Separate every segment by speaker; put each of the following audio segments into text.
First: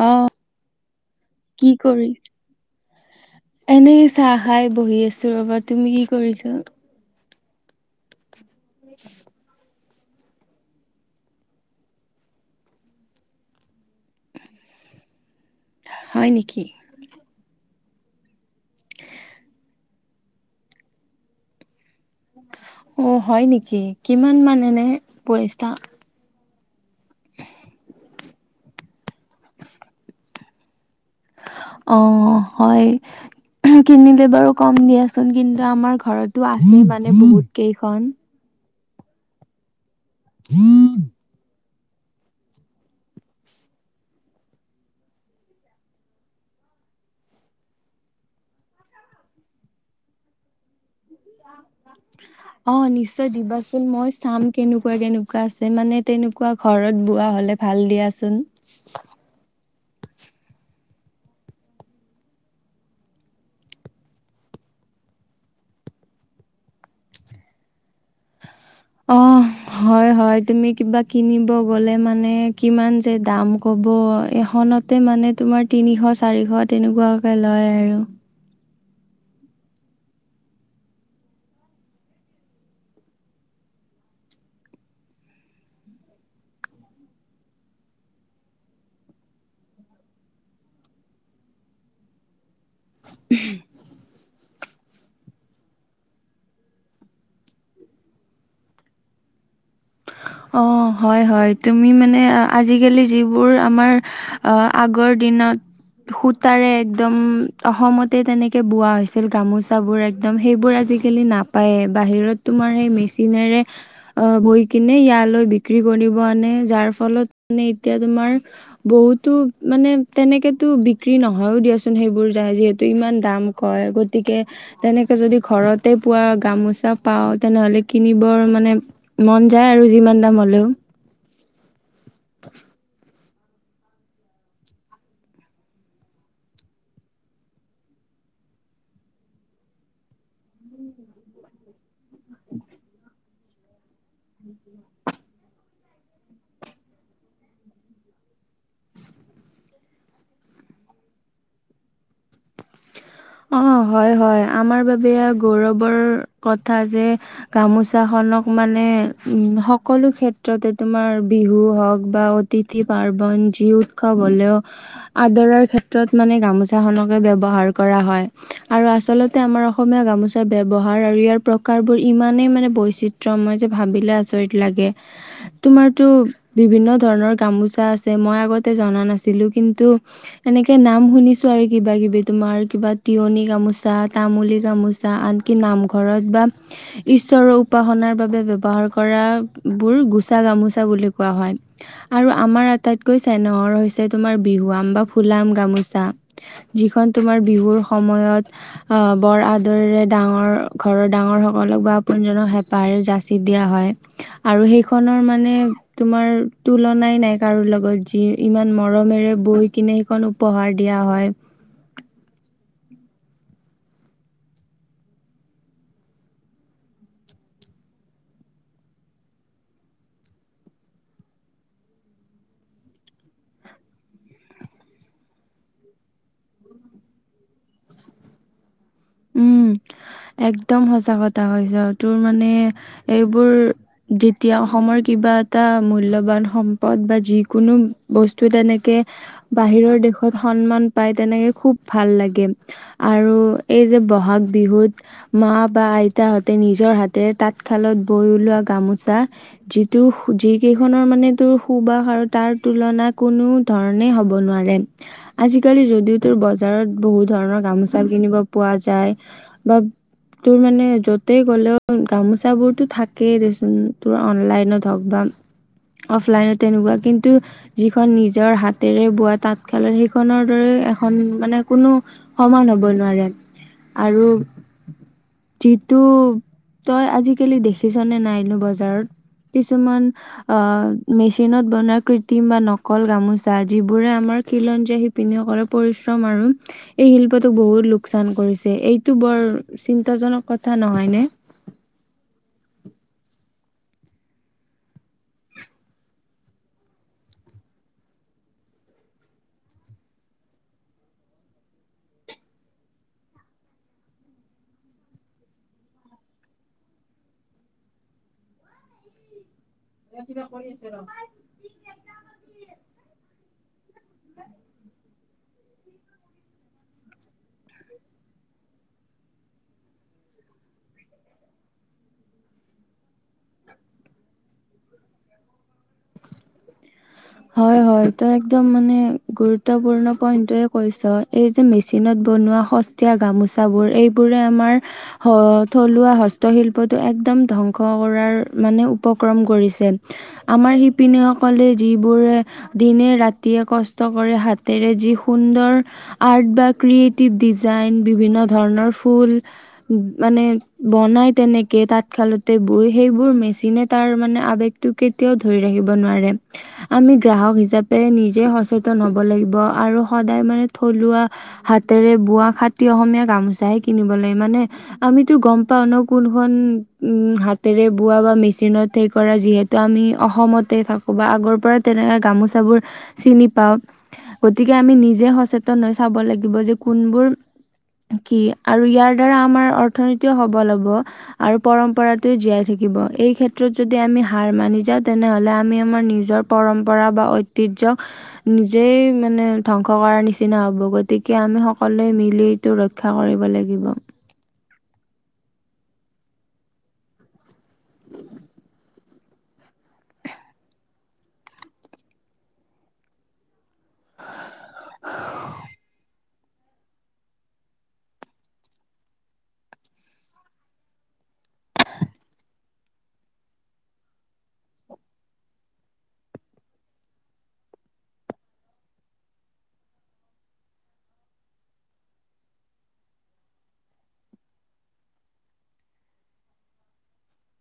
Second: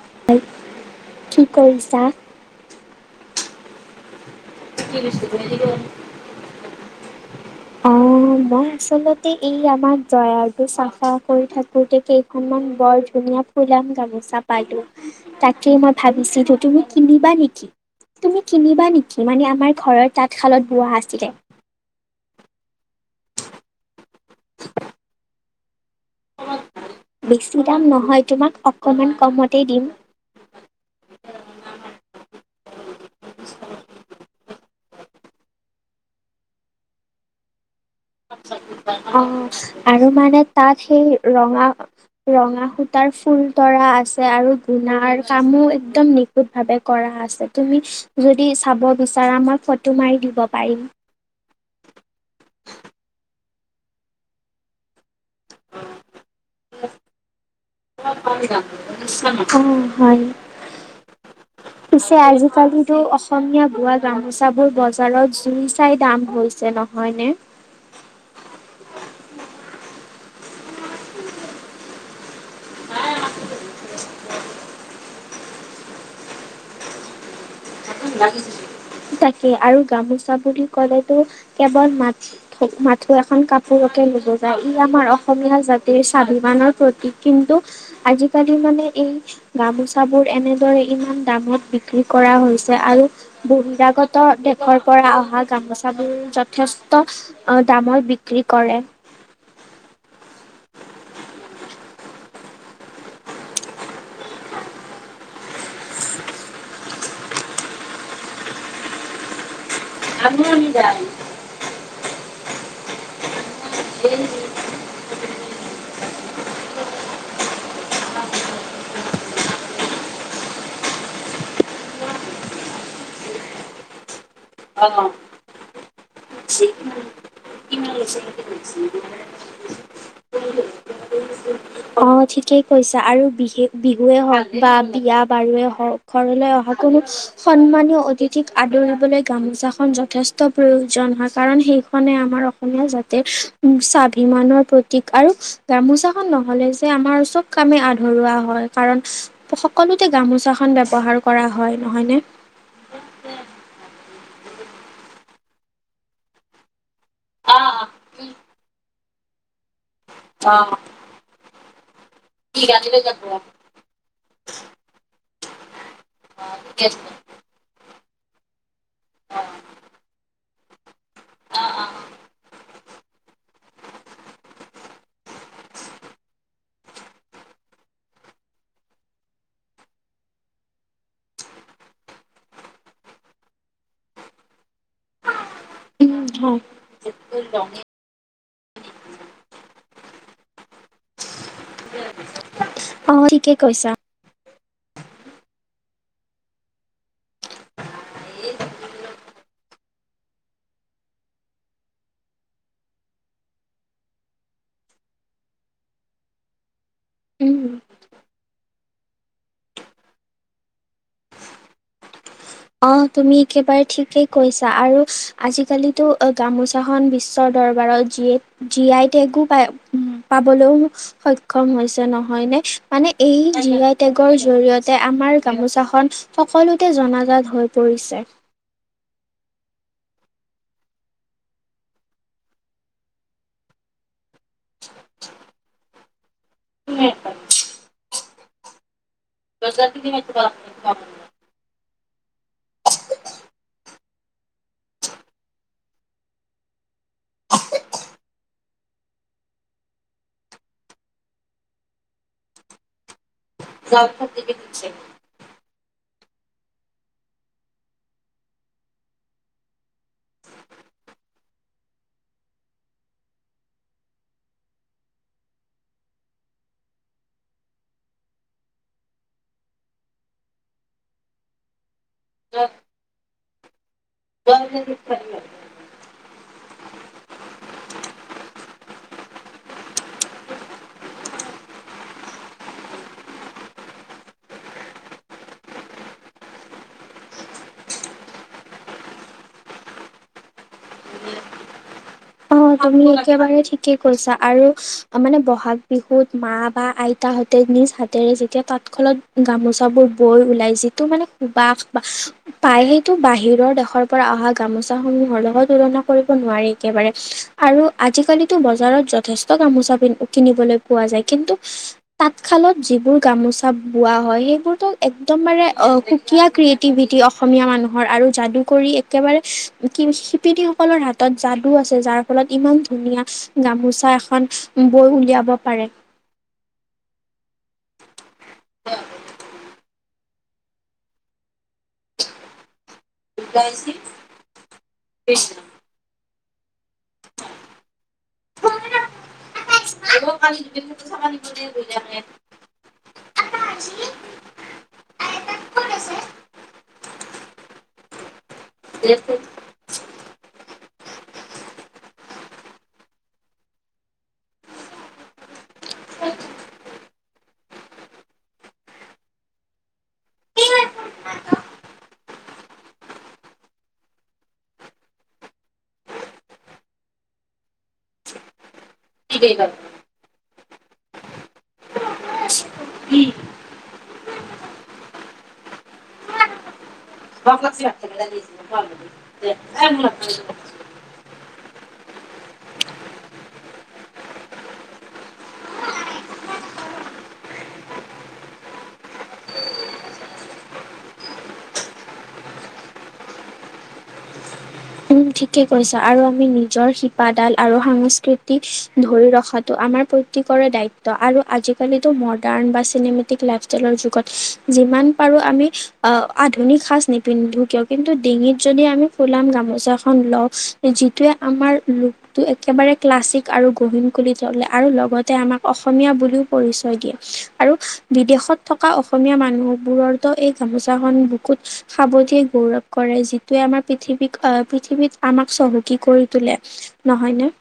Speaker 1: অ
Speaker 2: কি কৰিছা?
Speaker 1: এনেই চাহ খাই বহি আছো ৰবা তুমি কি কৰিছা?
Speaker 2: অ, মই আচলতে এই আমাৰ ড্ৰয়াৰটো চাফা কৰি থাকোতে কেইখনমান বৰ ধুনীয়া ফুলাম গামোচা পালো, তাকেই মই
Speaker 1: হয়
Speaker 2: ভাবিছো
Speaker 1: নেকি?
Speaker 2: তুমি কিনিবা নেকি, তুমি কিনিবা নেকি? মানে আমাৰ ঘৰৰ তাঁতশালত বোৱা আছিলে।
Speaker 1: অ, হয় নেকি? কিমান মানে এনে পইচা?
Speaker 2: বেছি দাম নহয় তোমাক অকণমান কমতেই দিম।
Speaker 1: অঁ হয়। কিনিলে বাৰু কম দিয়াচোন কিন্তু আমাৰ ঘৰতো আছেই মানে বহুত কেইখন।
Speaker 2: অ, আৰু মানে তাত সেই ৰঙা ৰঙা সূতাৰ ফুল তৰা আছে আৰু গুণাৰ কামো একদম [unintelligible] ভাৱে কৰা আছে তুমি যদি চাব বিচাৰা মই ফটো মাৰি দিব পাৰিম। [inaudible]
Speaker 1: অ, নিশ্চয় দিবাচোন মই চাম কেনেকুৱা-কেনেকুৱা আছে, মানে তেনেকুৱা ঘৰত বোৱা হলে ভাল
Speaker 2: অ,
Speaker 1: দিয়াচোন।
Speaker 2: হয়। পিছে আজিকালিতো অসমীয়া বোৱা গামোচাবোৰ বজাৰত জুই চাই দাম হৈছে ন। হয়নে?
Speaker 1: অ, হয়-হয় তুমি কিবা কিনিব গলে মানে কিমান যে দাম। হ'ব এখনতে মানে তোমাৰ তিনিশ-চাৰিশ তেনেকুৱাকে লয় আৰু।
Speaker 2: তাকে আৰু গামোচা বুলি ক'লেতো কেৱল মাত মাথো এখন কাপোৰকে নুবুজায়, ই আমাৰ অসমীয়া জাতিৰ স্বাভিমানৰ প্ৰতীক, কিন্তু আজিকালি মানে এই গামোচাবোৰ এনেদৰে ইমান দামত বিক্ৰী কৰা হৈছ আৰু বহিৰাগত ত' দেশৰ পৰা অহা গামোচাবোৰ যথেষ্ট দামত বিক্ৰী কৰে।
Speaker 1: অ', হয়-হয়, তুমি মানে, আজিকালি যিবোৰ আমাৰ আহ, আগৰ দিনত সূতাৰে একদম, অসমতে তেনেকে বোৱা হৈছিল গামোচা বোৰ একদম সেইবোৰ আজিকালি নাপায়ে, বাহিৰত তোমাৰ সেই মেচিনেৰে আহ, বৈ কিনে ইয়ালৈ বিক্ৰী কৰিব আনে, যাৰ ফলত, মানে এতিয়া তোমাৰ বহুতো মানে তেনেকেতো বিক্ৰী নহয়ও দিয়াচোন সেইবোৰ যায় যিহেতু, ইমান দাম কয়। গতিকে, তেনেকে যদি ঘৰত তে বোৱা গামোচা পাও, তেনেহলে কিনিবৰ মানে মন যায় আৰু যিমান দাম হ'লেও।
Speaker 2: [inaudible] অ', ঠিকেই কৈছা আৰু বিশেষ বিহুৱে হওক বা বিয়া বাৰুৱে হওক ঘৰলৈ অহা কোনো সন্মানীয় অতিথিক আদৰিবলৈ গামোচা খন যথেষ্ট প্ৰয়ো জন হয়, কাৰণ সেইখনে আমাৰ অসমীয়া জাতিৰ উ স্বাভিমানৰ প্ৰতীক। আৰু গামোচাখন নহ'লে যে আমাৰ চব কামে আধৰুৱা হয় কাৰণ সকলোতে গামোচাখন ব্যৱহাৰ কৰা হয়, নহয়নে।
Speaker 1: অ', হয়, হয় আমাৰ বাৱে এইয়া গৌৰৱৰ কথা যে, গামোচাখনক মানে, উম সকলো ক্ষেত্ৰতে তোমাৰ বিহু হওঁক বা অতিথি পাৰ্বন যি উৎসৱ হ'লেও, আদৰাৰ ক্ষেত্ৰত মানে গামোচাখনকে ব্যৱহাৰ ব্যৱহাৰ কৰা হয় আৰু আচলতে আমাৰ অসমীয়া গামোচা তাৰ ব্যৱহাৰ আৰু ইয়াৰ প্ৰকাৰবোৰ ইমানেই মানে, বৈচিত্ৰ্যময় যে ভাবিলে আচৰিত লাগে।
Speaker 2: [inaudible]
Speaker 1: তোমাৰতো, বিভিন্ন ধৰণৰ গামোচা আছে মই আগতে জনা নাছিলো, কিন্তু তেনেকে নাম শুনিছোঁ আৰু কিবা-কিবি তোমাৰ কিবা তিয়নি গামোচা, তামুলী গামোচা, আনকি নামঘৰ
Speaker 2: উম
Speaker 1: ঘৰত বা
Speaker 2: হয়
Speaker 1: ঈশ্বৰক উপাসনাৰ বাবে ব্যৱহাৰ কৰাবোৰ গোচা গামোচা বুলি কোৱা হয়। আৰু আমাৰ
Speaker 2: অ
Speaker 1: আটাইতকৈ
Speaker 2: ঠিকে
Speaker 1: চেনেহৰ
Speaker 2: কৈছা
Speaker 1: হৈছে তোমাৰ বিহুৱাম বা ফুলাম গামোচা যিখন তোমাৰ বিহুৰ সময়ত আহ, বৰ আদৰেৰে ডাঙৰ ঘৰৰ ডাঙৰসকলক বা আপোনজনক হেঁপাহেৰে যাচি দিয়া হয়। আৰু সেইখনৰ মানে, তোমাৰ তুলনাই নাই,
Speaker 2: উম।
Speaker 1: কাৰো লগত যি ইমান মৰমেৰে বৈ কিনে, সেইখন উপহাৰ দিয়া হয়।
Speaker 2: অ', তুমি একেবাৰে ঠিকেই কৈছা আৰু আজিকালিতো গামোচাখন বিশ্বৰ দৰবাৰত জিয়, জি-আই টেগও পাই উ পাবলৈও সক্ষম হৈছে, নহয়নে মানে, এই জি-আই টেগৰ জৰিয়তে আমাৰ গামোচাখন সকলোতে জনাজাত হৈ পৰিছে।
Speaker 1: উম
Speaker 2: [inaudible]
Speaker 1: একদম সঁচাকথা কৈছা আৰু তোৰ মানে এইবোৰ এতিয়া, অসমৰ কিবা এটা মূল্যৱান সম্পদ বা যি কোনো বস্তু তেনেকে বাহিৰৰ দেশত সন্মান পায়, তেনেকে খুৱ ভাল লাগে, আৰু এই যে বহাগ বিহুত মা বা আইতাহঁতে, নিজৰ হাতে তাঁতশালত বৈ ওলোৱা গামোচা যিটো, যিকেইখনৰ মানে তোৰ সুবাস আৰু তাৰ তুলনাত কোনো ধৰণেই হ'ব নোৱাৰে। আজিকালি যদিও, তোৰ বজাৰত বহুত ধৰণৰ গামোচা কিনিব পোৱা যায় বা তোৰ মানে য'তে গ'লেও, গামোচা বোৰতো থাকেই দে চোন তোৰ অনলাইনত হওক বা অফলাইনত তেনেকুৱা কিন্তু যিখন নিজৰ হাতেৰে বোৱা তাঁতশালত সেইখনৰ দৰে এখন মানে কোনো সমান হব নোৱাৰে আৰু যিটো তই আজিকালি দেখিছ নে নাইনো বজাৰত কিছুমান অ', মেচিনত বনোৱা কৃত্ৰিম বা নকল গামোচা যিবোৰে আমাৰ খিলঞ্জীয়া পিনসকলৰ পৰিশ্ৰম আৰু এই শিল্পতো বহুত লোক লোকচান কৰিছে এইটো বৰ চিন্তাজনক কথা নহয়নে।
Speaker 2: অ তুমি একেবাৰে ঠিকেই কৈছা, আৰু মানে বহাগ বিহুত মা বা আই তাহতে নিজ হাতেৰে যেতিয়া তাঁতক্ষালত গামোচাবোৰ বৈ ওলাই যিটো মানে সুবাস বা পাই সেইটো বাহিৰৰ দেশৰ পৰা অহা গামোচা সমূহৰ লগত তুলনা কৰিব নোৱাৰি একেবাৰে আৰু আজিকালিতো বজাৰত যথেষ্ট গামোচা কিনিবলৈ পোৱা যায় কিন্তু তাঁতশালত যিবোৰ গামোচা বোৱা হয় সেইবোৰতো একদমাৰে অখু ক ক্ৰিয়েটিভিটি অসমীয়া মানুহৰ আৰু যাদুকৰি একেবাৰে শিপিনীসকলৰ হাত তত যাদু আছে যাৰ ফলত ইমান ধুনীয়া গামোচা এখন বৈ উলিয়াব পাৰে।
Speaker 1: হয়, হয় ত একদম মানে গুৰুত্বপূৰ্ণ পইন্ট কৈছ এই যে মেচিনত বনোৱা স এতিয়া গামোচ বোৰ এইবোৰে আমাৰ থলুৱা হ হস্তশিল্পটো একদম ধ্বংস কৰাৰ মানে উপক্ৰম কৰিছে, আমাৰ পিনেসকলে যিবোৰৰে দিনে ৰাতিয়ে কষ্ট কৰে হাতেৰে যি সুন্দৰ আৰ্ট বা ক্ৰিয়েটিভ ডিজাইন বিভিন্ন ধৰণৰ ফুল, মানে বনাই তেনেকে তাঁতশালতে বৈ সেইবোৰ মেচিনে তাৰ মানে আৱেগ তটো কেতিয়াও ধৰি ৰাখিব নোৱাৰে। আমি গ্ৰাহক হিচাপে নিজে সচেতন হব লাগিব আৰু সদায় মানে থলুৱা হাতেৰে বোৱা খাটতি অসমীয়া গামোচাহে কিনিব লাগে মানে, আমিতো গম পাও ন কোনখন উ হাতেৰে বোৱা বা মেচিনত সেই কৰা যিহেতু আমি অসমতে থাকোঁ বা আগৰ পৰা তেনেক গামোচাবোৰ চিনি পাওঁ। গতিকে আমি নিজে সচেতন হৈ চাব লাগিব যে কোনবোৰ কি আৰু ইয়াৰ দ্বাৰা আমাৰ অৰ্থনীতিও সবল হ'ব। আৰু পৰম্পৰাতে জীয়াই থাকিব এই ক্ষেত্ৰত যদি আমি হাৰ মানি যাওঁ তেনেহলে আমি আমাৰ নিজৰ পৰম্পৰা বা ঐতিহ্্যক নিজেই মানে ধ্বংস কৰাৰ নিচিনা হ'ব গতিকে আমি সকলোৱে মিলি টো ৰক্ষা কৰিব লাগিব।
Speaker 2: উম ঠিকেই কৈছা। আৰু আমি নিজৰ শিপাডাল আৰু সাংস্কৃতিক ধৰি ৰখাটো আমাৰ প্ৰত্যেকৰে দায়িত্ব, আৰু আজি কলিটো মডাৰ্ণ বা চিনেমেটিক লৰ যুগত যিমান পাৰো আমি আহ আধুনিক সাজ নিপিন্ধো কিয় কিন্তু ডিঙিত যদি আমি ফুলাম গামোচা খন লওঁ যিটোৱে আমাৰ একেবাৰে ক্লাছিক আৰু গহীন কিতলে আৰু লগতে আমাক অসমীয়া বুলিও পৰিচয় দিয়ে। আৰু বিদেশত থকা অসমীয়া মানুহবোৰৰতো এই গামোচাখন বহুত সাৱধিয়ে গৌৰৱ কৰে যিটোৱে আমাৰ পৃথিৱীক আহ, পৃথিৱীত আমাক চহকী কৰি তোলে নহয় নে?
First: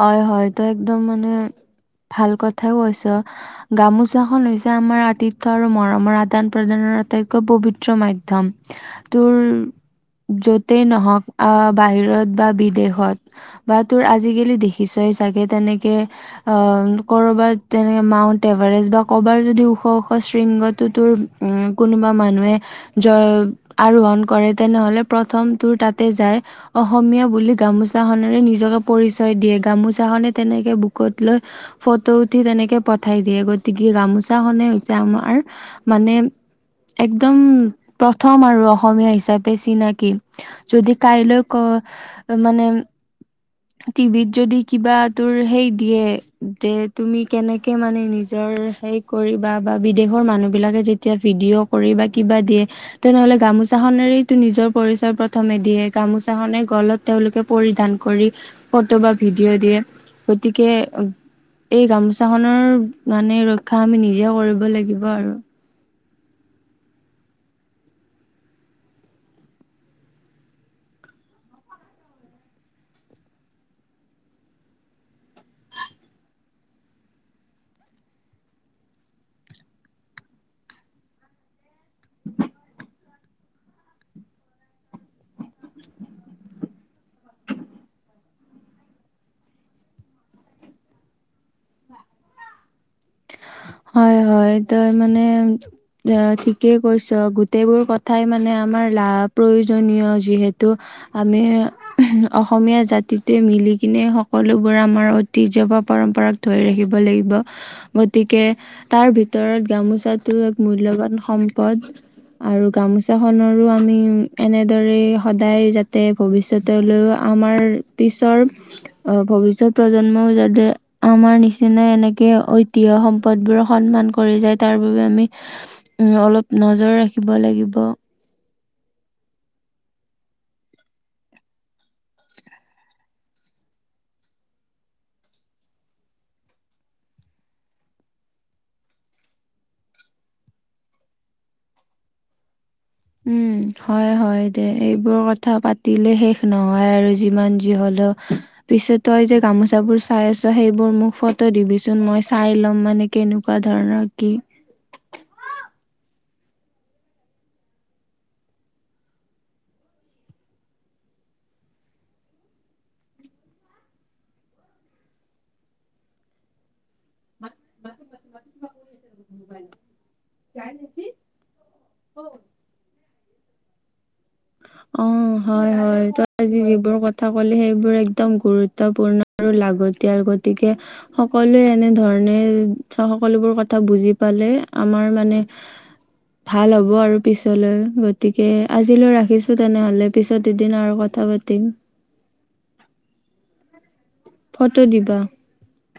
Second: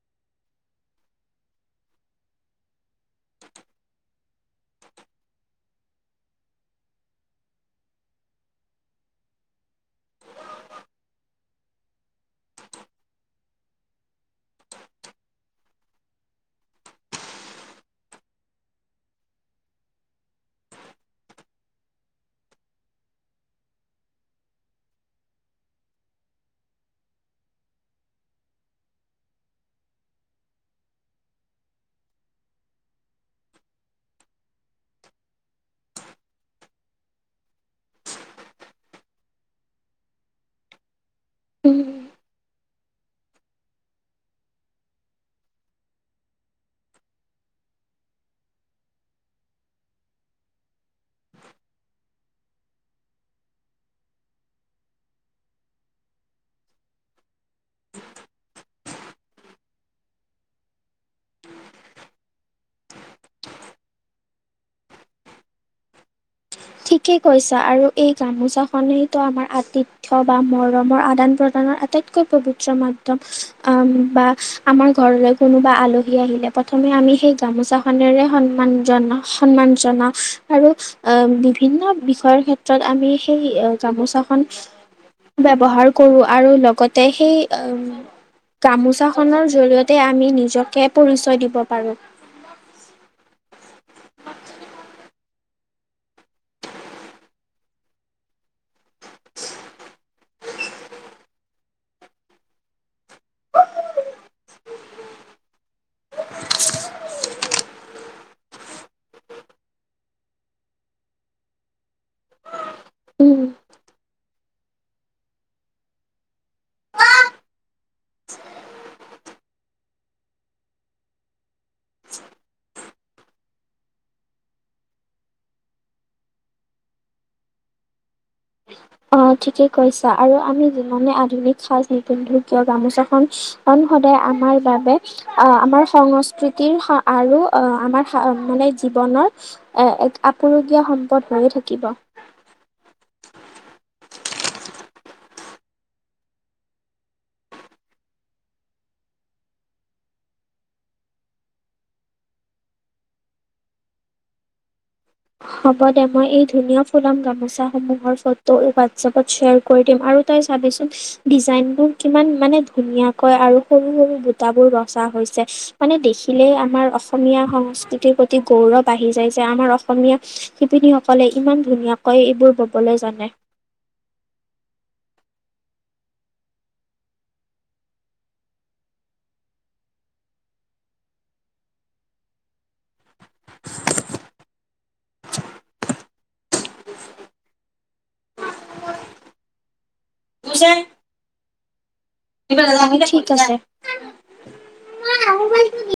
Speaker 1: হয়, হয়, তো একদম মানে ভাল কথাও কৈছ। গামোচাখন হৈছে আমাৰ আতিথয় আৰু মৰমৰ আদান প্ৰদানৰ আটাইতকৈ পবিত্ৰ মাধ্যম। তোৰ য'তেই নহওক আহ বাহিৰত বা বিদেশত বা তোৰ আজিকালি দেখিছই চাগে তেনেকৈ অহ, কৰবাত তেনেকে মাউণ্ট এভাৰেষ্ট বা কৰ'ৰবাত যদি ওখ ওখ শৃংগটো তোৰ উম, কোনোবা মানুহে জয় আৰোহন কৰে তেনেহলে প্ৰথম তোৰ তাতে যায় অসমীয়া বুলি গামোচাখনেৰে নিজকে পৰিচ দিয়ে গামোচাখনে তেনেকে বুকুত লৈ ফটো উঠি তেনেকে পঠাই দিয়ে গতিকে গামোচাখনে হৈছে আমাৰ মানে, একদম প্ৰথম আৰু অসমীয়া হিচাপে চিনাকি। যদি কাইলৈ ক
Speaker 2: উম,
Speaker 1: মানে টিভিত যদি কিবা তোৰ সেই দিয়ে যে তুমি কেনেকে মানে নিজৰ সেই কৰি বা বা বিদেশৰ মানুহ বিলাকে যেতিয়া ভিডিঅ' কৰি বা কিবা দিয়ে, তেনেহলে গামোচাখনেৰেইতটো নিজৰ পৰিচয় প্ৰথমে দিয়ে গামোচাখনে গলত তেওঁলোকে পৰিধান কৰি ফটো বা ভিডিঅ দিয়ে। গতিকে এই গামোচা খনৰ মানে ৰক্ষা আমি নিজে কৰিব লাগিব আৰু।
Speaker 2: ঠিকেই কৈছা, আৰু এই গামোচাখনেইতো আমাৰ আতিত তথ বা মৰমৰ আদান প্ৰদানৰ আটাইতকৈ পবিত্ৰ মাধ্যম। আহম বা আমাৰ ঘৰলৈ কোনোবা আলহী আহিলে প্ৰথমে আমি সেই গামোচাখনেৰে সন্মান জনাওঁ। সন্মান জনা আৰু অ বিভিন্ন বিষয়ৰ ক্ষেত্ৰত আমি সেই গামোচাখন ব্যৱহাৰ কৰো আৰু লগতে সেই উ, গামোচাখনৰ জৰিয়তে আমি নিজকে পৰিচয় দিব পাৰোঁ।
Speaker 1: হয়, হয়, তাৰমানে এ, ঠিকেই কৈছ গোটেইবোৰ কথাই মানে আমাৰ লা- প্ৰয়োজনীয় যিহেতু। আমি অসমীয়া জাতিটোৱে মিলি কিনে সকলোবোৰ আমাৰ ঐতিহ্য বা পৰম্পৰা ধৰি ৰাখিব লাগিব। গতিকে, তাৰ ভিতৰত গামোচাটো এক মূল্যবান সম্পদ। আৰু
Speaker 2: উম,
Speaker 1: গামোচাখনৰো আমি এনেদৰে সদায় যাতে ভৱিষ্যতলৈও আমাৰ পিছৰ অ', ভৱিষ্যত প্ৰজন্মও যাতে আমাৰ নিচিনা এনেকে ঐ তিহ্য সম্পদবোৰ সন্মান কৰি যায় তাৰ বাবে আমি উম, অলপ নজৰ ৰাখিব লাগিব।
Speaker 2: অ', ঠিকেই কৈছা আৰু আমি যিমানে আধুনিক সাজ নিপিন্ধো কিয় গামোচাখন সদায় আমাৰ বাবে অহ, আমাৰ সংস্কৃতিৰ আৰু আমাৰ মানে জীৱনৰ এ, এক আপুৰুগীয়া সম্পদ হৈয়ে থাকিব।
Speaker 1: উম, হয়, হয়। তে, এইবোৰ কথা পাতিলে শেষ নহয় আৰু যিমান যি হ'লেও পিছে তই যে গামোচাবোৰ চাই আছ, সেইবোৰ মোক ফটো দিবিচোন মই চাই ল'ম মানে কেনেকুৱা ধৰণৰ কি!
Speaker 2: হ'ব দে, মই এই ধুনীয়া ফুলাম গামোচাসমূহৰ ফটো হোৱাটছএপত শ্বেয়াৰ কৰি দিম আৰু তই চাবিচোন ডিজাইনবোৰ কিমান মানে ধুনীয়াকৈ আৰু সৰু, সৰু বুটাবোৰ বচা হৈছে। মানে দেখিলেই আমাৰ অসমীয়া সংস্কৃতিৰ প্ৰতি গৌৰৱ আহি যায় যে, আমাৰ অসমীয়া শিপিনীসকলে ইমান ধুনীয়াকৈ এইবোৰ ব'বলৈ জানে।
Speaker 1: অ', হয়, হয়, তই আজি যিবোৰ কথা ক'লি সেইবোৰ একদম গুৰুত্বপূৰ্ণ আৰু লাগতিয়াৰ গতিকে সকলোৱে এনেধৰণে চ সকলোবোৰ কথা বুজি পালে আমাৰ মানে
Speaker 2: [inaudible]
Speaker 1: ভাল হ'ব আৰু পিছলৈ গতিকে, আজিলৈ ৰাখ ৰাখিছো তেনেহ'লে পিছত এদিন আৰু কথা পাতিম।
Speaker 2: [unintelligible] ঠিক আছে।
Speaker 1: ফটো দিবা।
Speaker 2: [inaudible]